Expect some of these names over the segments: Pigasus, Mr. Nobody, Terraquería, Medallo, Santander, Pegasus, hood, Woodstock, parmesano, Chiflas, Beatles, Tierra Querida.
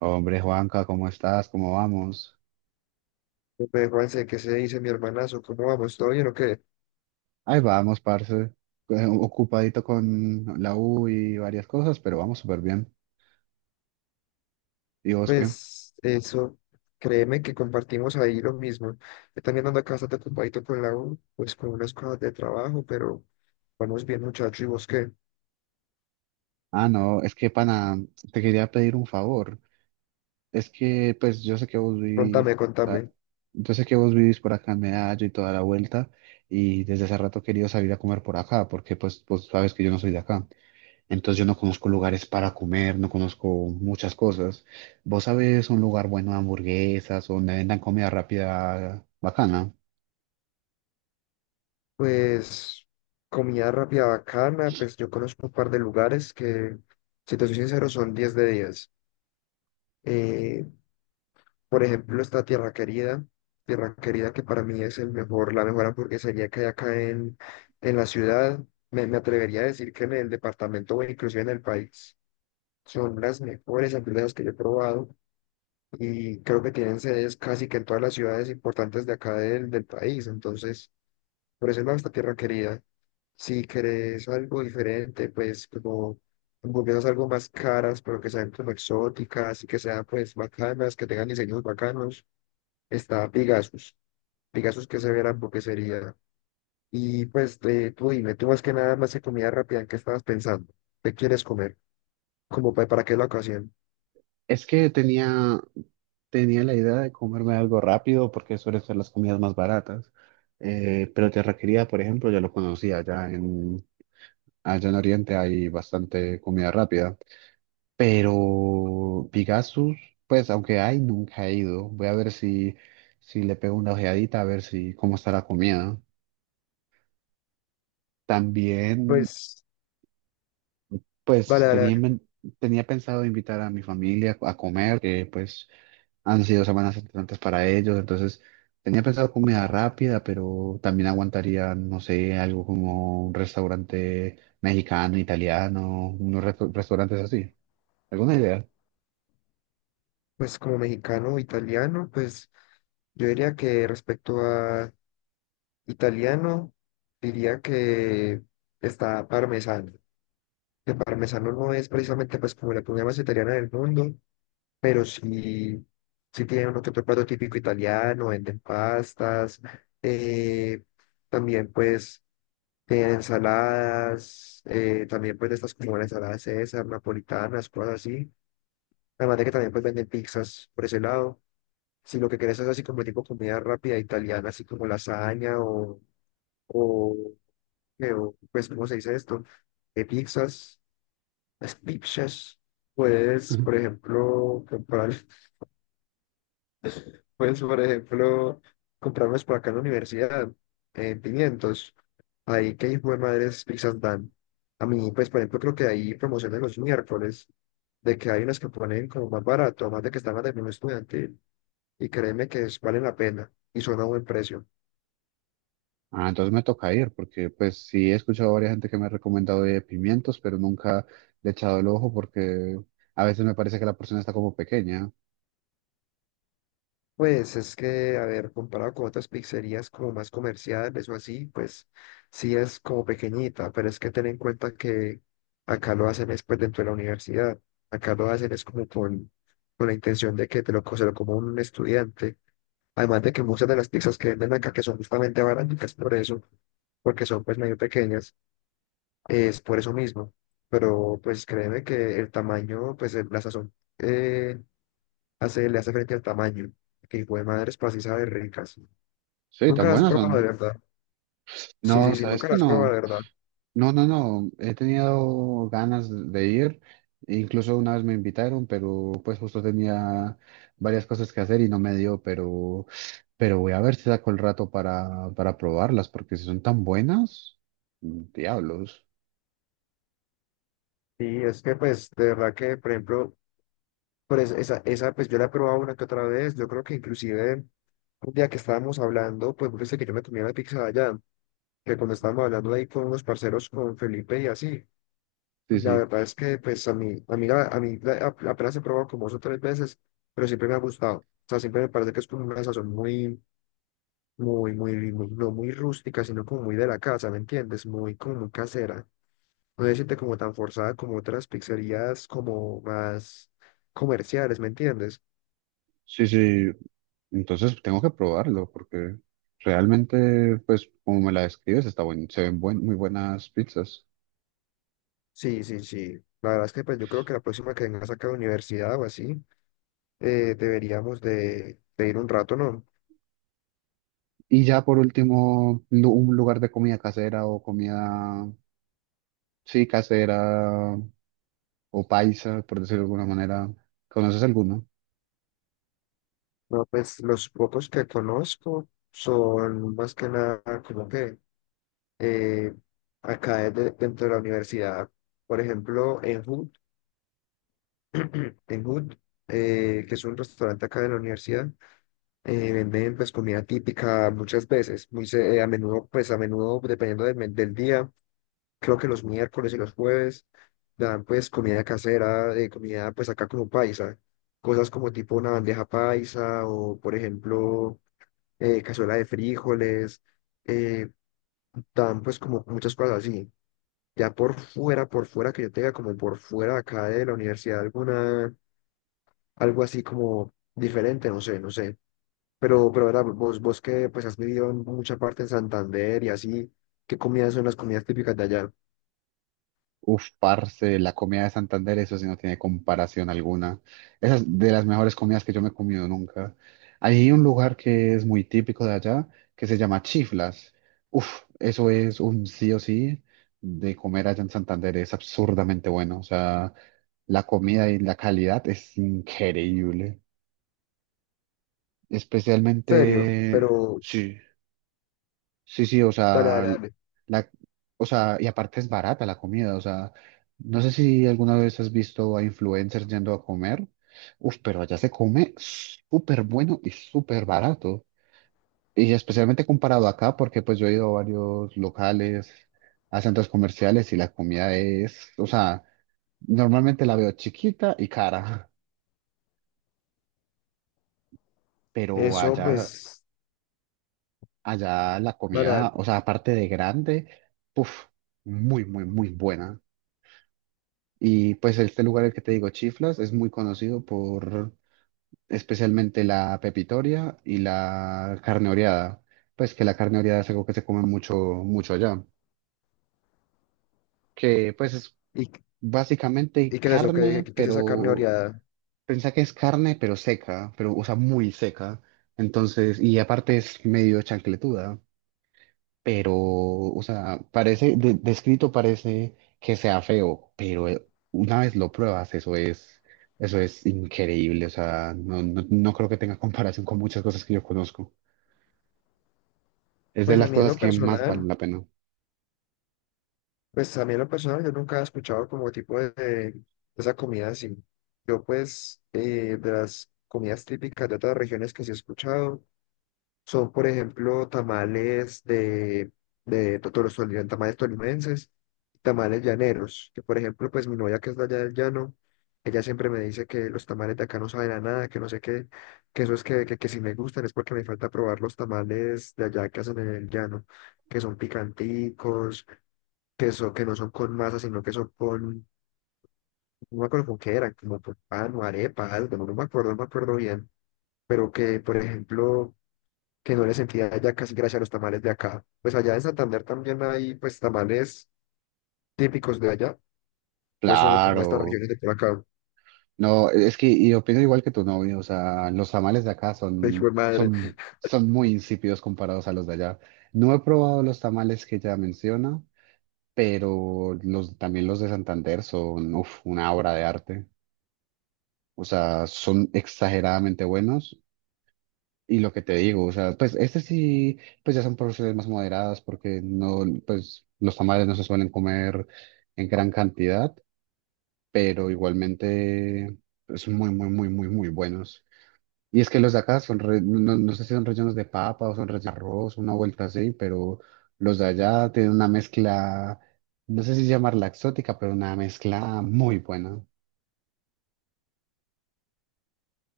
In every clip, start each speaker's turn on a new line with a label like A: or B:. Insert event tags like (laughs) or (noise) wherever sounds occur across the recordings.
A: Hombre, Juanca, ¿cómo estás? ¿Cómo vamos?
B: Pues, Juanse, ¿qué se dice mi hermanazo? ¿Cómo vamos? ¿Todo bien o qué?
A: Ahí vamos, parce. Ocupadito con la U y varias cosas, pero vamos súper bien. ¿Y vos qué?
B: Pues eso, créeme que compartimos ahí lo mismo. Yo también ando acá bastante ocupadito con la U, pues con unas cosas de trabajo, pero vamos bien, muchacho. ¿Y vos qué?
A: Ah, no, es que pana, te quería pedir un favor. Es que, pues, yo sé que vos vivís,
B: Contame,
A: ah,
B: contame.
A: yo sé que vos vivís por acá en Medallo y toda la vuelta, y desde hace rato he querido salir a comer por acá, porque, pues, vos sabes que yo no soy de acá. Entonces yo no conozco lugares para comer, no conozco muchas cosas. ¿Vos sabés un lugar bueno de hamburguesas o donde vendan comida rápida bacana?
B: Pues comida rápida bacana, pues yo conozco un par de lugares que, si te soy sincero, son 10 de diez. Eh, Por ejemplo, esta Tierra Querida, Tierra Querida que para mí es el mejor, la mejor hamburguesería que hay acá en la ciudad. Me atrevería a decir que en el departamento o inclusive en el país son las mejores hamburguesas que yo he probado y creo que tienen sedes casi que en todas las ciudades importantes de acá del país. Entonces, por eso es esta Tierra Querida. Si querés algo diferente, pues como hamburguesas algo más caras, pero que sean como exóticas y que sean pues bacanas, que tengan diseños bacanos, está Pegasus. Pegasus que se verá en sería. Y pues, tú dime, tú más que nada más de comida rápida, ¿en qué estabas pensando? ¿Qué quieres comer? ¿Como para qué la ocasión?
A: Es que tenía la idea de comerme algo rápido porque suelen ser las comidas más baratas. Pero Terraquería, por ejemplo, ya lo conocía, allá en Oriente hay bastante comida rápida. Pero Pigasus, pues aunque hay, nunca he ido. Voy a ver si le pego una ojeadita, a ver si cómo está la comida. También,
B: Pues,
A: pues,
B: vale, vale, vale.
A: tenía pensado invitar a mi familia a comer, que pues han sido semanas importantes para ellos, entonces tenía pensado comida rápida, pero también aguantaría, no sé, algo como un restaurante mexicano, italiano, restaurantes así. ¿Alguna idea?
B: Pues como mexicano o italiano, pues yo diría que respecto a italiano, diría que está parmesano. Que parmesano no es precisamente pues como la comida más italiana del mundo, pero sí, sí tienen uno que otro plato típico italiano, venden pastas, eh, también pues tienen ensaladas, también pues de estas como la ensalada César, napolitanas, cosas así, además de que también pues venden pizzas por ese lado, si lo que quieres es así como tipo comida rápida italiana, así como lasaña o, o, pues ¿cómo se dice esto? Eh, pizzas, las pizzas, puedes por
A: (laughs)
B: ejemplo comprar. (laughs) Pues, por ejemplo, comprarnos por acá en la universidad 500. Ahí que hijo de madres pizzas dan. A mí, pues, por ejemplo, creo que ahí promociones los miércoles, de que hay unas que ponen como más barato, más de que están más de menú estudiantil. Y créeme que valen la pena y son a buen precio.
A: Ah, entonces me toca ir, porque pues sí he escuchado a varias gente que me ha recomendado de pimientos, pero nunca le he echado el ojo porque a veces me parece que la porción está como pequeña.
B: Pues es que, a ver, comparado con otras pizzerías como más comerciales o así, pues sí es como pequeñita, pero es que ten en cuenta que acá lo hacen después dentro de la universidad, acá lo hacen es como con la intención de que te lo, se lo coma un estudiante, además de que muchas de las pizzas que venden acá que son justamente baratas por eso, porque son pues medio pequeñas, es por eso mismo, pero pues créeme que el tamaño, pues la sazón eh, hace, le hace frente al tamaño, que hijo de madres, pues así sabe ricas.
A: Sí, tan
B: ¿Nunca las has
A: buenas
B: probado de
A: son.
B: verdad? Sí,
A: No,
B: sí, sí,
A: sabes
B: nunca
A: que
B: las has
A: no.
B: probado de verdad.
A: No, no, no. He tenido ganas de ir. Incluso una vez me invitaron, pero pues justo tenía varias cosas que hacer y no me dio, pero voy a ver si saco el rato para probarlas, porque si son tan buenas, diablos.
B: Sí es que, pues, de verdad que, por ejemplo, pues, esa, pues yo la he probado una que otra vez. Yo creo que inclusive un día que estábamos hablando, pues, vos viste que yo me comía la pizza de allá, que cuando estábamos hablando ahí con unos parceros, con Felipe y así.
A: Sí,
B: La
A: sí,
B: verdad es que, pues, a mí, la- a mí la- a- apenas he probado como dos o tres veces, pero siempre me ha gustado. O sea, siempre me parece que es como una sazón muy, muy, muy, no muy rústica, sino como muy de la casa, ¿me entiendes? Muy, como muy casera. No se siente como tan forzada como otras pizzerías como más comerciales, ¿me entiendes?
A: sí, sí. Entonces tengo que probarlo, porque realmente, pues como me la describes, está buen, muy buenas pizzas.
B: Sí, sí, sí. La verdad es que pues yo creo que la próxima que vengas acá a la universidad o así, deberíamos de ir un rato, ¿no?
A: Y ya por último, un lugar de comida casera o comida. Sí, casera o paisa, por decirlo de alguna manera. ¿Conoces alguno?
B: No, pues los pocos que conozco son más que nada como que eh, acá dentro de la universidad. Por ejemplo, en hood, que es un restaurante acá de la universidad, venden pues comida típica muchas veces, a menudo, pues a menudo, dependiendo del día, creo que los miércoles y los jueves dan pues comida casera, comida pues acá como paisa, cosas como tipo una bandeja paisa o por ejemplo cazuela de frijoles, eh, dan pues como muchas cosas así. Ya por fuera que yo tenga como por fuera acá de la universidad alguna, algo así como diferente, no sé, no sé. Pero, ¿verdad? Vos que pues has vivido en mucha parte en Santander y así, ¿qué comidas son las comidas típicas de allá?
A: Uf, parce, la comida de Santander, eso sí no tiene comparación alguna. Esa es de las mejores comidas que yo me he comido nunca. Hay un lugar que es muy típico de allá, que se llama Chiflas. Uf, eso es un sí o sí de comer allá en Santander, es absurdamente bueno. O sea, la comida y la calidad es increíble.
B: ¿Serio?
A: Especialmente,
B: Pero
A: sí. Sí, sí, o
B: dale, dale,
A: sea,
B: dale.
A: la, o sea, y aparte es barata la comida, o sea, no sé si alguna vez has visto a influencers yendo a comer, uf, pero allá se come súper bueno y súper barato, y especialmente comparado acá, porque pues yo he ido a varios locales, a centros comerciales y la comida es, o sea, normalmente la veo chiquita y cara, pero
B: Eso,
A: allá,
B: pues,
A: allá la
B: dale, dale.
A: comida, o sea, aparte de grande, uf, muy, muy, muy buena. Y pues este lugar, el que te digo, Chiflas, es muy conocido por especialmente la pepitoria y la carne oreada. Pues que la carne oreada es algo que se come mucho, mucho allá. Que pues es
B: ¿Y, y
A: básicamente
B: qué es eso? ¿Qué,
A: carne,
B: qué es esa carne
A: pero
B: oreada?
A: pensá que es carne, pero seca, pero o sea, muy seca. Entonces, y aparte es medio chancletuda. Pero, o sea, parece, descrito parece que sea feo, pero una vez lo pruebas, eso es increíble, o sea, no, no, no creo que tenga (laughs) comparación con muchas cosas que yo conozco. Es de
B: Pues a
A: las
B: mí en
A: cosas
B: lo
A: que más
B: personal,
A: valen la pena.
B: pues a mí en lo personal yo nunca he escuchado como tipo de esa comida así. Yo pues de las comidas típicas de otras regiones que sí he escuchado. Son, por ejemplo, tamales de los tamales tolimenses, tamales llaneros, que por ejemplo, pues mi novia que es de allá del llano, ella siempre me dice que los tamales de acá no saben a nada, que no sé qué, que eso es que si me gustan es porque me falta probar los tamales de allá que hacen en el llano, que son picanticos, que no son con masa, sino que son con, no me acuerdo con qué eran, como con pan o arepa, algo, no no me acuerdo, no me acuerdo bien, pero que, por ejemplo que no le sentía allá casi gracias a los tamales de acá. Pues allá en Santander también hay pues tamales típicos de allá, pues solo como estas
A: Claro,
B: regiones de por acá.
A: no, es que y opino igual que tu novio, o sea, los tamales de acá
B: Pues, hijo
A: son,
B: de madre,
A: son muy insípidos comparados a los de allá. No he probado los tamales que ya menciona, pero los, también los de Santander son, uf, una obra de arte. O sea, son exageradamente buenos. Y lo que te digo, o sea, pues este sí, pues ya son porciones más moderadas porque no, pues los tamales no se suelen comer en gran cantidad, pero igualmente pues, son muy, muy, muy, muy, muy buenos. Y es que los de acá son, no, no sé si son rellenos de papa o son rellenos de arroz, una vuelta así, pero los de allá tienen una mezcla, no sé si llamarla exótica, pero una mezcla muy buena.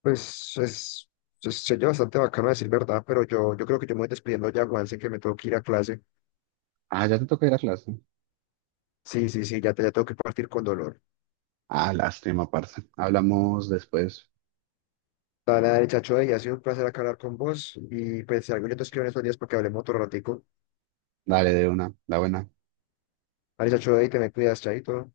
B: pues se oye bastante bacano decir verdad, pero yo creo que yo me voy despidiendo ya, Juan, sé que me tengo que ir a clase.
A: Ah, ya te toca ir a clase.
B: Sí, sí, sí, ya tengo que partir con dolor.
A: Ah, lástima, parce. Hablamos después.
B: Dale, chacho, y ha sido un placer acá hablar con vos. Y pues si algo yo te escribo en estos días para que hablemos otro ratico.
A: Dale de una, la buena.
B: Dale, chacho, y te me cuidas, chaito.